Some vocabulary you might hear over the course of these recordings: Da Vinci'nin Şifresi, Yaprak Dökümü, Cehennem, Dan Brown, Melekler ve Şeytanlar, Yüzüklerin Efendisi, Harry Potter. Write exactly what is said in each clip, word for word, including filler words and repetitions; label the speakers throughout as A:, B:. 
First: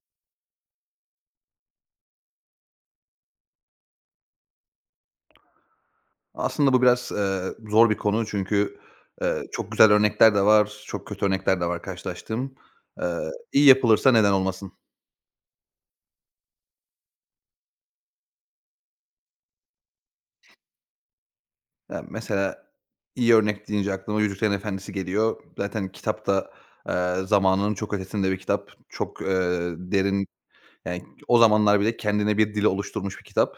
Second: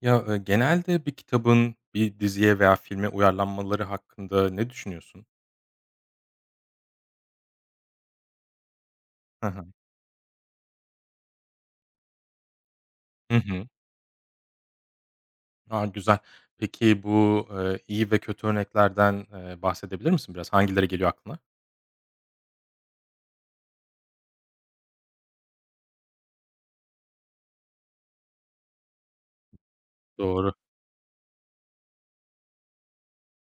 A: Ya, eee, genelde bir kitabın bir diziye veya filme uyarlanmaları hakkında ne düşünüyorsun?
B: Aslında bu biraz, eee, zor bir konu çünkü, eee,
A: Hı hı.
B: çok güzel örnekler de var, çok kötü örnekler de var karşılaştığım. Eee,
A: Hı
B: iyi
A: hı.
B: yapılırsa neden olmasın?
A: A, güzel. Peki bu, eee, iyi ve kötü örneklerden, eee, bahsedebilir misin biraz? Hangileri geliyor aklına?
B: Ya, mesela iyi örnek deyince aklıma Yüzüklerin Efendisi geliyor. Zaten kitap da, eee, zamanının çok ötesinde bir kitap. Çok, eee, derin,
A: Doğru.
B: yani, o zamanlar bile kendine bir dil oluşturmuş bir kitap.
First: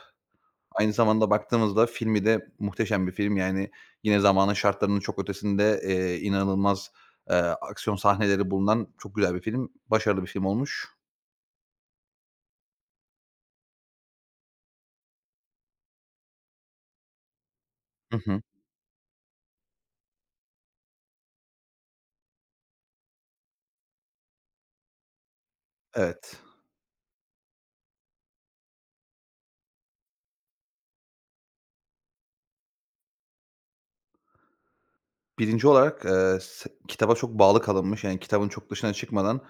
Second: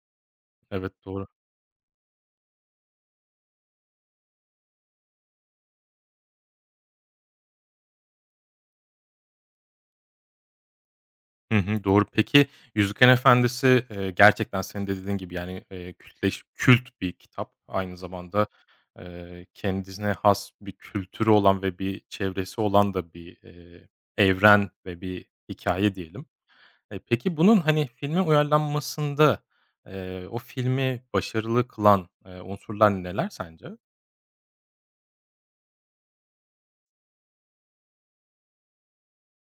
A: Evet,
B: Aynı
A: doğru.
B: zamanda baktığımızda filmi de muhteşem bir film. Yani yine zamanın şartlarının çok ötesinde, eee, inanılmaz, eee, aksiyon sahneleri bulunan çok güzel bir film. Başarılı bir film olmuş.
A: Hı hı, doğru. Peki, Yüzüklerin Efendisi, eee, gerçekten senin de dediğin gibi, yani, eee, kültleş kült bir kitap. Aynı
B: Hı hı.
A: zamanda, eee, kendisine has bir kültürü olan ve bir çevresi olan da bir, eee, evren ve bir hikaye diyelim.
B: Evet.
A: E, peki bunun, hani, filme uyarlanmasında, eee, o filmi başarılı kılan, eee, unsurlar neler sence?
B: Birinci olarak, eee, s kitaba çok bağlı kalınmış. Yani kitabın çok dışına çıkmadan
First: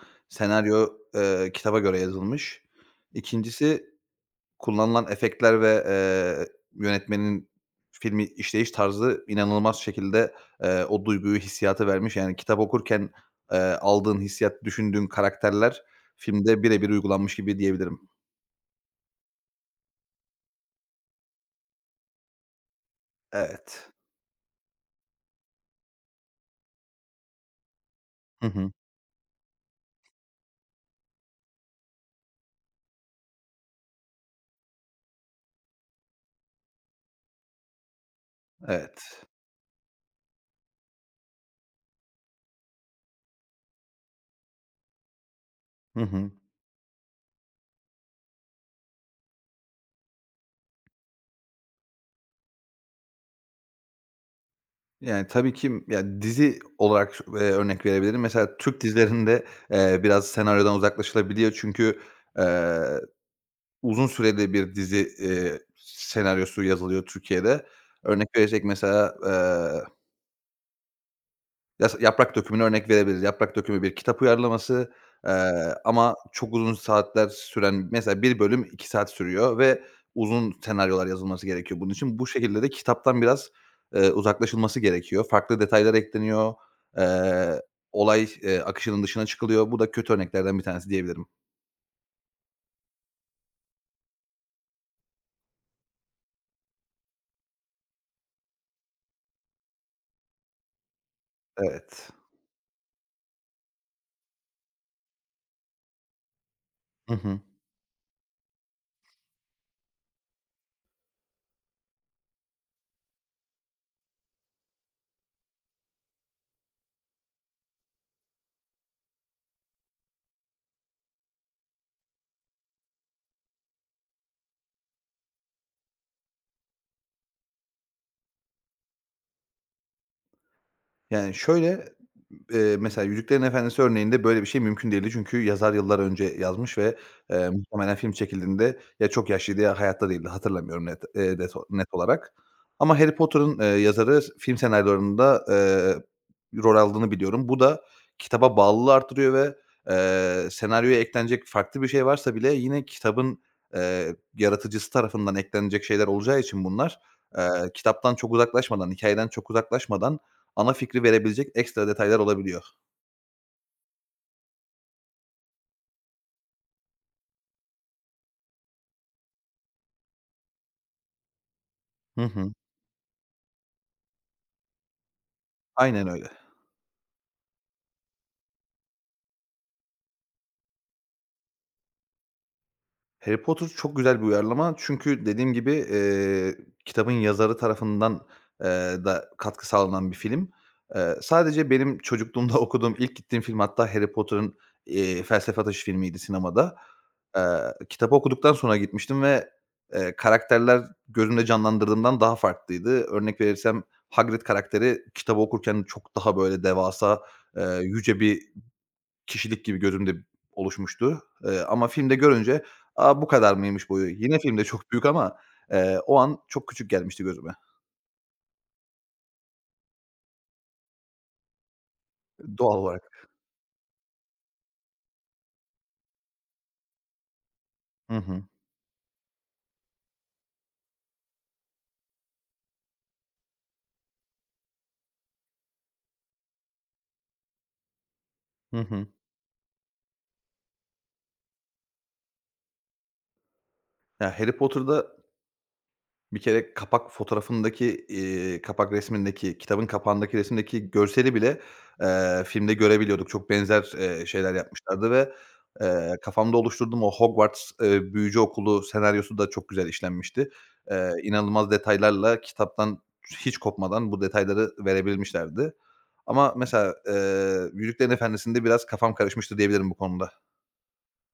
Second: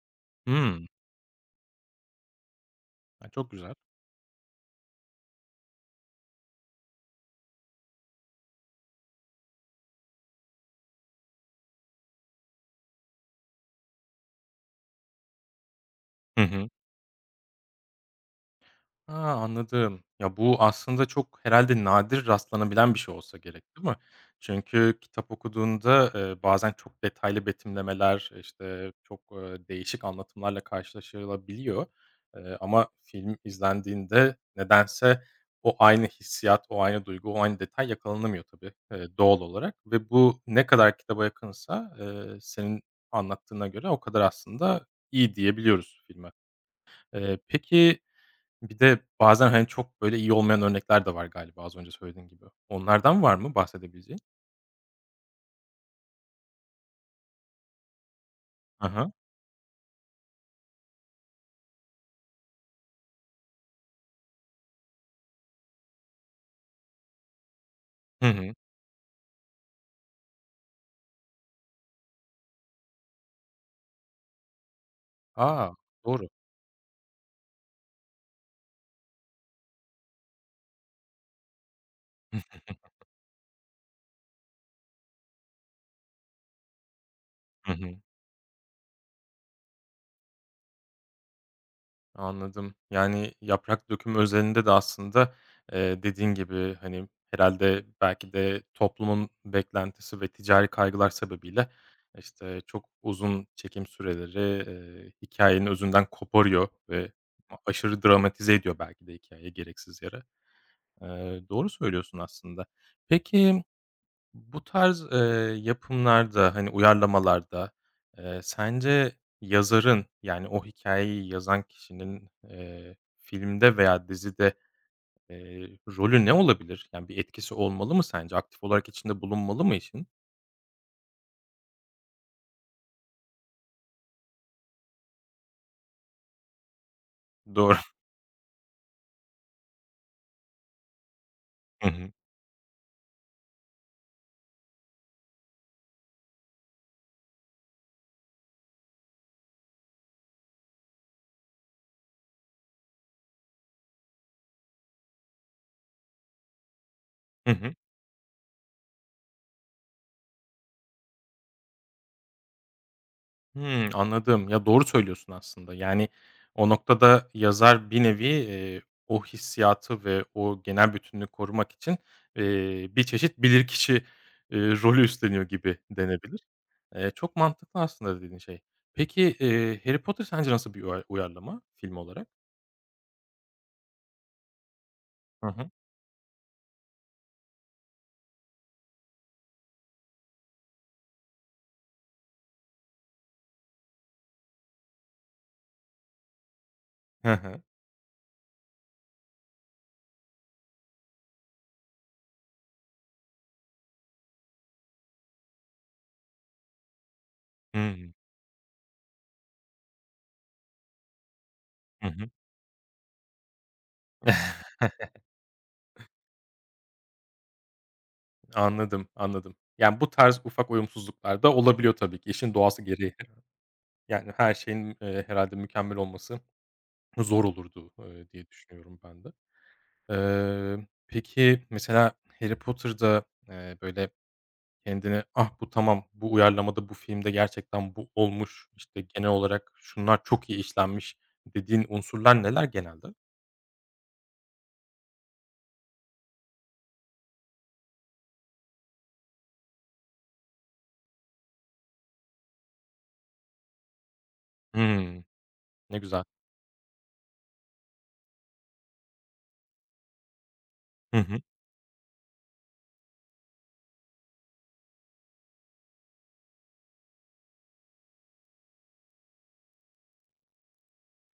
A: Hımm.
B: senaryo, eee, kitaba göre yazılmış.
A: A, çok güzel.
B: İkincisi, kullanılan efektler ve, eee, yönetmenin filmi işleyiş tarzı inanılmaz şekilde, eee, o duyguyu, hissiyatı vermiş. Yani kitap okurken, eee, aldığın hissiyat, düşündüğün karakterler
A: Hı
B: filmde
A: hı.
B: birebir uygulanmış gibi diyebilirim.
A: Ha, anladım. Ya, bu aslında çok herhalde nadir rastlanabilen bir şey olsa gerek, değil
B: Evet.
A: mi? Çünkü kitap okuduğunda, eee, bazen çok detaylı betimlemeler,
B: Hı hı.
A: işte, çok, eee, değişik anlatımlarla karşılaşılabiliyor. Eee, ama film izlendiğinde nedense o aynı hissiyat, o aynı duygu, o aynı detay yakalanamıyor tabii, eee,
B: Evet.
A: doğal olarak ve bu ne kadar kitaba yakınsa, eee, senin anlattığına göre o kadar aslında iyi
B: Hı
A: diyebiliyoruz
B: hı.
A: filme. Eee, peki bir de bazen, hani, çok böyle iyi olmayan örnekler de var galiba az önce söylediğin gibi. Onlardan var mı bahsedebileceğin?
B: Yani, tabii ki ya, dizi olarak, eee, örnek verebilirim. Mesela Türk
A: Hı hı.
B: dizilerinde, eee, biraz senaryodan uzaklaşılabiliyor çünkü, eee uzun süreli bir dizi, eee, senaryosu yazılıyor Türkiye'de.
A: Hı
B: Örnek
A: hı.
B: verecek mesela, eee, yas Yaprak Dökümü'ne örnek verebiliriz. Yaprak Dökümü bir kitap uyarlaması, eee,
A: A!
B: ama
A: Doğru.
B: çok uzun saatler süren, mesela bir bölüm iki saat sürüyor ve uzun senaryolar yazılması gerekiyor bunun için. Bu şekilde de kitaptan biraz, eee, uzaklaşılması gerekiyor. Farklı detaylar ekleniyor. Eee,
A: Hı hı.
B: Olay, eee, akışının dışına çıkılıyor. Bu da kötü örneklerden bir tanesi diyebilirim.
A: Anladım. Yani, yaprak dökümü özelinde de aslında, eee, dediğin gibi, hani, herhâlde belki de toplumun beklentisi ve ticari kaygılar sebebiyle,
B: Evet.
A: işte, çok uzun çekim süreleri, eee, hikâyenin özünden koparıyor ve
B: Hı hı.
A: a aşırı dramatize ediyor belki de hikâyeyi gereksiz yere. Eee, doğru söylüyorsun aslında. Peki, bu tarz, eee, yapımlarda, hani, uyarlamalarda, eee, sence yazarın, yani, o hikayeyi yazan kişinin, eee, filmde veya dizide, eee, rolü ne olabilir? Yani, bir etkisi olmalı mı sence? Aktif olarak içinde bulunmalı mı işin?
B: Yani şöyle, Eee, mesela Yüzüklerin Efendisi örneğinde böyle bir şey mümkün değildi. Çünkü yazar yıllar önce yazmış ve, eee,
A: Doğru.
B: muhtemelen film çekildiğinde ya çok yaşlıydı ya hayatta değildi. Hatırlamıyorum net, eee, net net
A: Hı hı.
B: olarak. Ama Harry Potter'ın, eee, yazarı film senaryolarında, eee, rol aldığını biliyorum. Bu da kitaba bağlılığı arttırıyor ve, eee, senaryoya eklenecek farklı bir şey varsa bile yine kitabın, eee, yaratıcısı tarafından eklenecek şeyler olacağı için bunlar, eee,
A: Hı hı.
B: kitaptan çok uzaklaşmadan, hikâyeden çok uzaklaşmadan, ana fikri verebilecek ekstra detaylar olabiliyor.
A: Hımm, anladım. Ya, doğru söylüyorsun aslında. Yani, o noktada yazar bir nevi, eee, o hissiyatı ve o genel bütünlüğü korumak için,
B: Hı hı.
A: eee, bir çeşit bilirkişi, eee, rolü üstleniyor gibi
B: Aynen öyle.
A: denebilir. Eee, çok mantıklı aslında dediğin şey. Peki, eee, Harry Potter sence nasıl bir uya uyarlama film olarak?
B: Harry Potter çok güzel bir uyarlama çünkü
A: Hı
B: dediğim
A: hı.
B: gibi, eee, kitabın yazarı tarafından, eee, da katkı sağlanan bir film. Eee, sadece benim çocukluğumda okuduğum ilk gittiğim film hatta Harry Potter'ın, eee, Felsefe Taşı filmiydi sinemada.
A: Hı
B: Eee,
A: hı.
B: Kitabı okuduktan sonra gitmiştim ve, eee, karakterler gözümde canlandırdığımdan daha farklıydı. Örnek verirsem, Hagrid karakteri kitabı okurken çok daha böyle devasa, eee,
A: Hımm.
B: yüce bir kişilik gibi gözümde oluşmuştu. Eee, ama
A: Hı
B: filmde
A: hı.
B: görünce, "A, bu kadar mıymış boyu?" Yine filmde çok büyük ama, eee, o an çok küçük gelmişti gözüme
A: Anladım, anladım. Yani, bu tarz ufak uyumsuzluklar da olabiliyor tabii ki. İşin
B: doğal
A: doğası gereği.
B: olarak.
A: Yani, her şeyin, eee, herhâlde mükemmel olması zor olurdu,
B: Hı
A: eee,
B: hı.
A: diye düşünüyorum ben de. Eee, peki, mesela Harry Potter'da, eee, böyle, kendini, "Ah, bu tamam, bu uyarlamada, bu filmde gerçekten bu olmuş,
B: Hı
A: işte,
B: hı.
A: genel olarak şunlar çok iyi işlenmiş." dediğin unsurlar neler genelde?
B: Ya, Harry Potter'da bir kere kapak fotoğrafındaki, eee, kapak resmindeki, kitabın kapağındaki resimdeki görseli bile, eee, filmde görebiliyorduk. Çok benzer, eee, şeyler yapmışlardı
A: Hımm,
B: ve,
A: ne
B: eee,
A: güzel.
B: kafamda oluşturduğum o Hogwarts, eee, büyücü okulu senaryosu da çok güzel işlenmişti. Eee,
A: Hı hı.
B: inanılmaz detaylarla kitaptan hiç kopmadan bu detayları verebilmişlerdi. Ama mesela, eee, Yüzüklerin Efendisi'nde biraz kafam karışmıştı diyebilirim bu konuda.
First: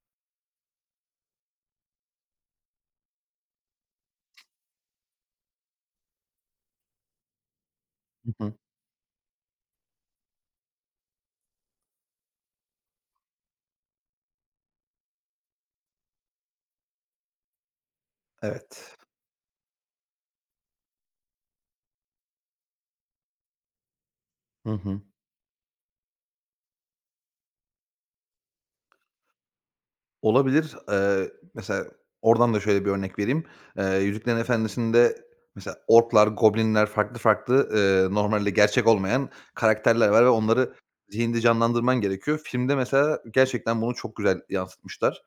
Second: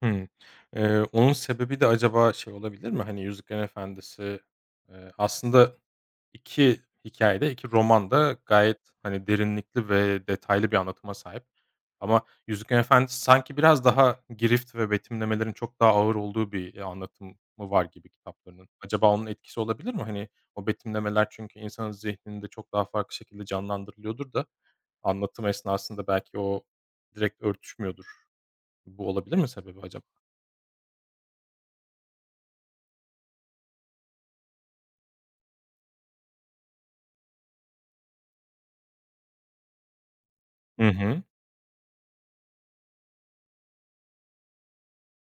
A: Hımm. Eee, onun sebebi de acaba şey olabilir mi? Hani, Yüzüklerin Efendisi, eee, aslında İki hikayede, iki roman da
B: Hı hı.
A: gayet, hani, derinlikli ve detaylı bir anlatıma sahip. Ama Yüzüklerin Efendisi sanki biraz daha girift ve betimlemelerin çok daha ağır olduğu bir, eee, anlatımı var gibi kitaplarının.
B: Evet.
A: Acaba onun etkisi olabilir mi? Hani, o betimlemeler çünkü insanın zihninde çok daha farklı şekilde canlandırılıyordur da
B: Hı hı.
A: anlatım esnasında belki o direkt örtüşmüyordur. Bu olabilir mi sebebi acaba?
B: Olabilir. Eee, mesela oradan da şöyle bir örnek vereyim. Eee, Yüzüklerin Efendisi'nde mesela orklar, goblinler farklı farklı, eee, normalde gerçek olmayan karakterler var ve onları
A: Hı hı.
B: zihinde canlandırman gerekiyor. Filmde mesela gerçekten bunu çok güzel yansıtmışlar.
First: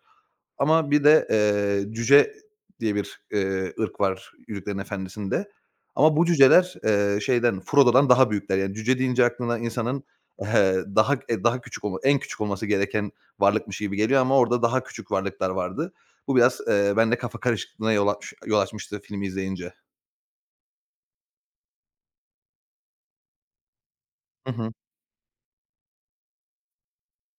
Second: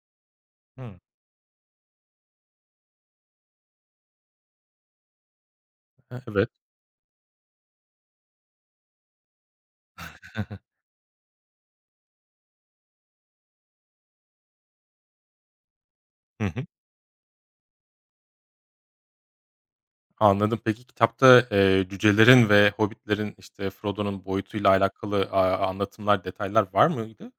B: Ama
A: Hıı.
B: bir de, eee, cüce diye bir, eee, ırk var Yüzüklerin Efendisi'nde
A: E
B: ama bu
A: evet.
B: cüceler, eee, şeyden, Frodo'dan daha büyükler. Yani cüce deyince aklına insanın, eee, daha, eee, daha küçük olma en küçük olması gereken varlıkmış gibi geliyor ama orada daha küçük varlıklar vardı. Bu
A: Hı
B: biraz,
A: hı.
B: eee, bende kafa karışıklığına yol aç yol açmıştı filmi izleyince.
A: Anladım. Peki, kitapta, eee, cücelerin ve hobbitlerin, işte, Frodo'nun
B: Hı
A: boyutuyla
B: hı.
A: alakalı, aaa, anlatımlar, detaylar var mıydı?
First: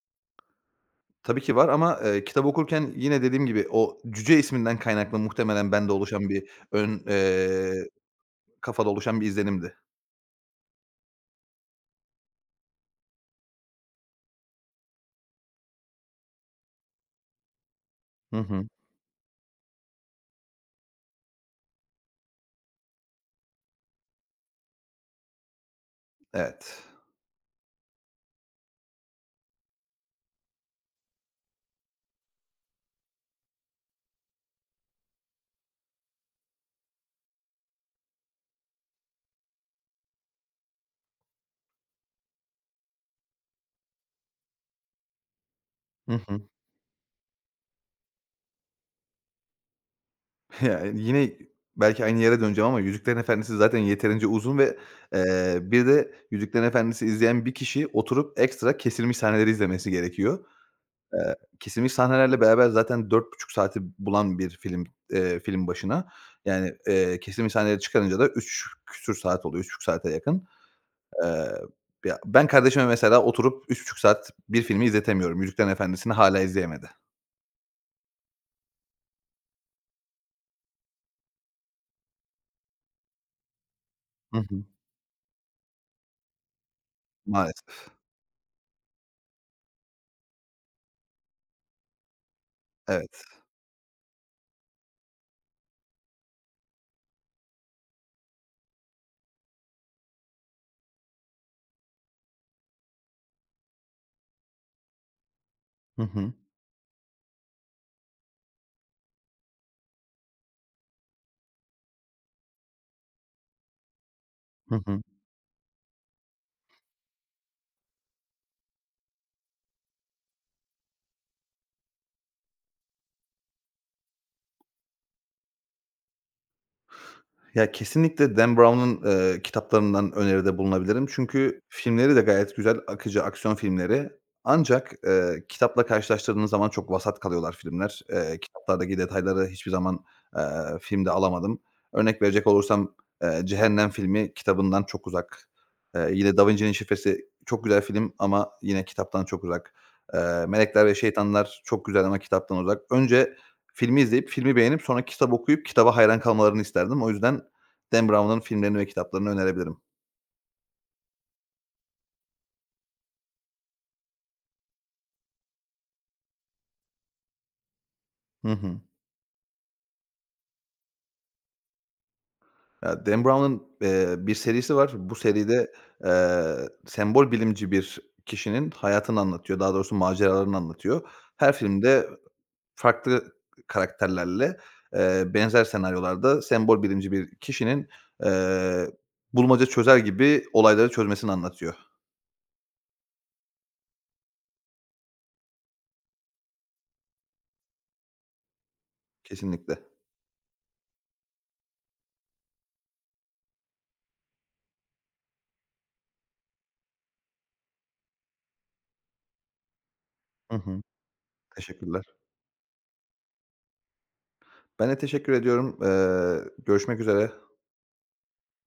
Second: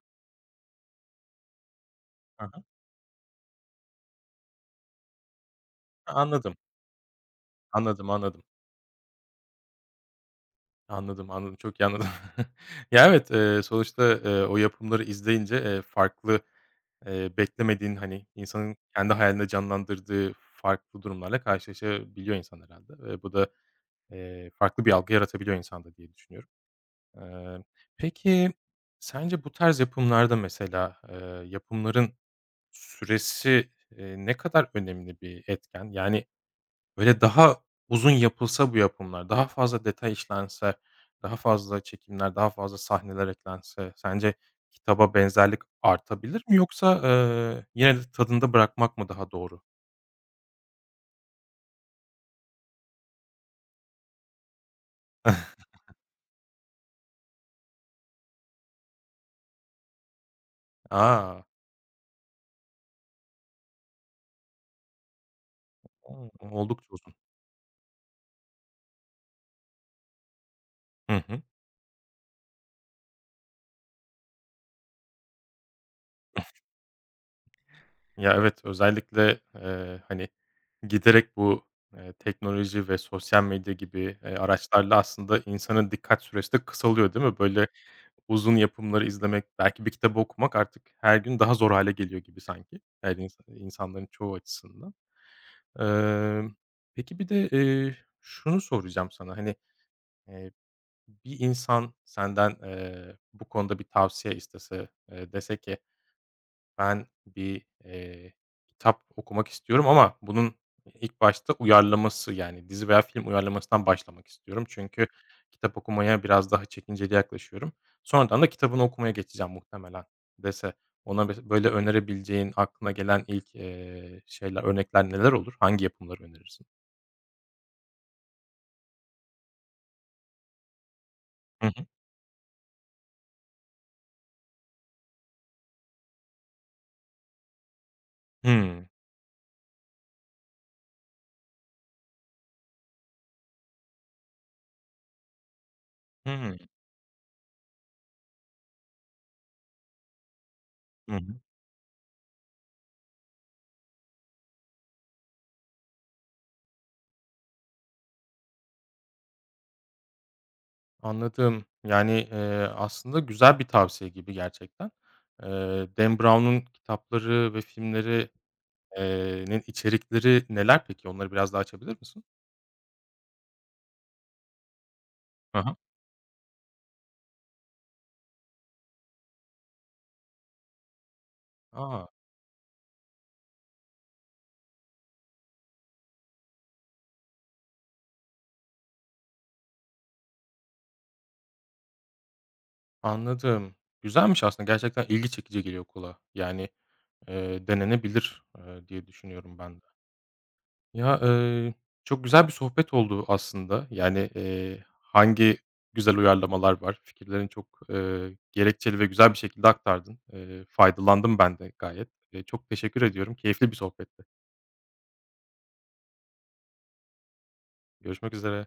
B: Tabii ki var ama, eee,
A: Hı
B: kitabı okurken yine dediğim gibi o cüce isminden kaynaklı muhtemelen bende
A: Ha,
B: oluşan bir
A: anladım.
B: ön, eee,
A: Anladım, anladım.
B: kafada oluşan bir izlenimdi.
A: Anladım, anladım. Çok iyi anladım. Ya, evet, eee, sonuçta, eee, o yapımları izleyince, eee, farklı, eee, beklemediğin, hani,
B: Hı hı.
A: insanın kendi hayalinde canlandırdığı farklı durumlarla karşılaşabiliyor insan herhalde. Eee, bu da, eee, farklı bir algı yaratabiliyor insanda diye düşünüyorum.
B: Evet.
A: Eee, peki sence bu tarz yapımlarda mesela, eee, yapımların süresi, eee, ne kadar önemli bir etken? Yani, böyle, daha uzun yapılsa bu yapımlar, daha fazla detay işlense, daha fazla çekimler, daha fazla sahneler eklense sence kitaba benzerlik
B: Hı hı.
A: artabilir mi yoksa, eee, yine de tadında bırakmak mı daha doğru?
B: Ya, yine belki aynı yere döneceğim ama Yüzüklerin Efendisi zaten yeterince uzun ve, eee, bir de Yüzüklerin Efendisi izleyen bir kişi oturup ekstra kesilmiş sahneleri izlemesi gerekiyor. Eee,
A: A!
B: kesilmiş sahnelerle beraber zaten dört buçuk saati bulan bir film, eee, film başına.
A: O
B: Yani,
A: oldukça uzun.
B: eee, kesilmiş sahneleri çıkarınca da üç küsur saat oluyor, üç buçuk saate yakın.
A: Hı hı.
B: Eee, Ya, ben kardeşime mesela oturup üç buçuk saat bir filmi izletemiyorum. Yüzüklerin Efendisi'ni hâlâ izleyemedi.
A: Ya, evet, özellikle, eee, hani, giderek bu, eee, teknoloji ve sosyal medya gibi, eee,
B: Hı hı.
A: araçlarla aslında insanın dikkat süresi de kısalıyor, değil mi? Böyle,
B: Maalesef.
A: uzun yapımları izlemek, belki bir kitabı okumak artık her gün daha zor hale geliyor gibi sanki, yani,
B: Evet.
A: ins insanların çoğu açısından. Emm, peki bir de, eee, şunu soracağım sana, hani, eee, bir insan senden, eee, bu konuda bir tavsiye istese, eee, dese ki
B: Hı hı.
A: ben bir, eee, kitap okumak istiyorum ama bunun ilk başta uyarlaması, yani, dizi veya film uyarlamasından başlamak istiyorum.
B: Hı hı.
A: Çünkü kitap okumaya biraz daha çekinceli yaklaşıyorum. Sonradan da kitabını okumaya geçeceğim muhtemelen dese. Ona mes böyle önerebileceğin, aklına gelen ilk, eee, şeyler, örnekler neler olur? Hangi yapımları önerirsin?
B: Ya, kesinlikle Dan Brown'un, eee, kitaplarından öneride bulunabilirim. Çünkü
A: Hı hı.
B: filmleri de gayet güzel, akıcı aksiyon filmleri. Ancak, eee, kitapla karşılaştırdığınız zaman çok vasat kalıyorlar filmler. Eee,
A: Hımm.
B: kitaplardaki detayları hiçbir zaman, eee, filmde alamadım. Örnek verecek olursam, eee, Cehennem filmi kitabından çok uzak. Eee, yine Da
A: Hımm.
B: Vinci'nin Şifresi çok güzel film ama yine kitaptan çok uzak. Eee, Melekler ve
A: Hı hı.
B: Şeytanlar çok güzel ama kitaptan uzak. Önce filmi izleyip, filmi beğenip sonra kitap okuyup kitaba hayran kalmalarını isterdim. O yüzden Dan Brown'ın filmlerini ve kitaplarını önerebilirim.
A: Anladım. Yani, eee, aslında güzel bir tavsiye gibi gerçekten. Eee, Dan Brown'un kitapları ve filmleri
B: Hı hı.
A: Eee, nin içerikleri neler peki? Onları biraz daha açabilir misin?
B: Ya, Dan Brown'ın, eee, bir serisi var. Bu
A: Hı
B: seride,
A: hı.
B: eee, sembol bilimci bir kişinin hayatını anlatıyor. Daha doğrusu maceralarını anlatıyor. Her filmde
A: A!
B: farklı karakterlerle, eee, benzer senaryolarda sembol bilimci bir kişinin, eee, bulmaca çözer gibi olayları çözmesini anlatıyor.
A: Anladım. Güzelmiş aslında gerçekten ilgi çekici geliyor kulağa. Yani, eee, denenebilir, eee, diye düşünüyorum
B: Kesinlikle.
A: ben de. Ya, eee, çok güzel bir sohbet oldu aslında. Yani, eee, hangi güzel uyarlamalar var? Fikirlerini çok, eee, gerekçeli ve güzel bir şekilde aktardın.
B: Hı
A: Eee,
B: hı.
A: faydalandım ben de
B: Teşekkürler.
A: gayet. Eee, çok teşekkür ediyorum. Keyifli bir sohbetti.
B: Ben de teşekkür ediyorum. Eee, görüşmek üzere.
A: Görüşmek üzere.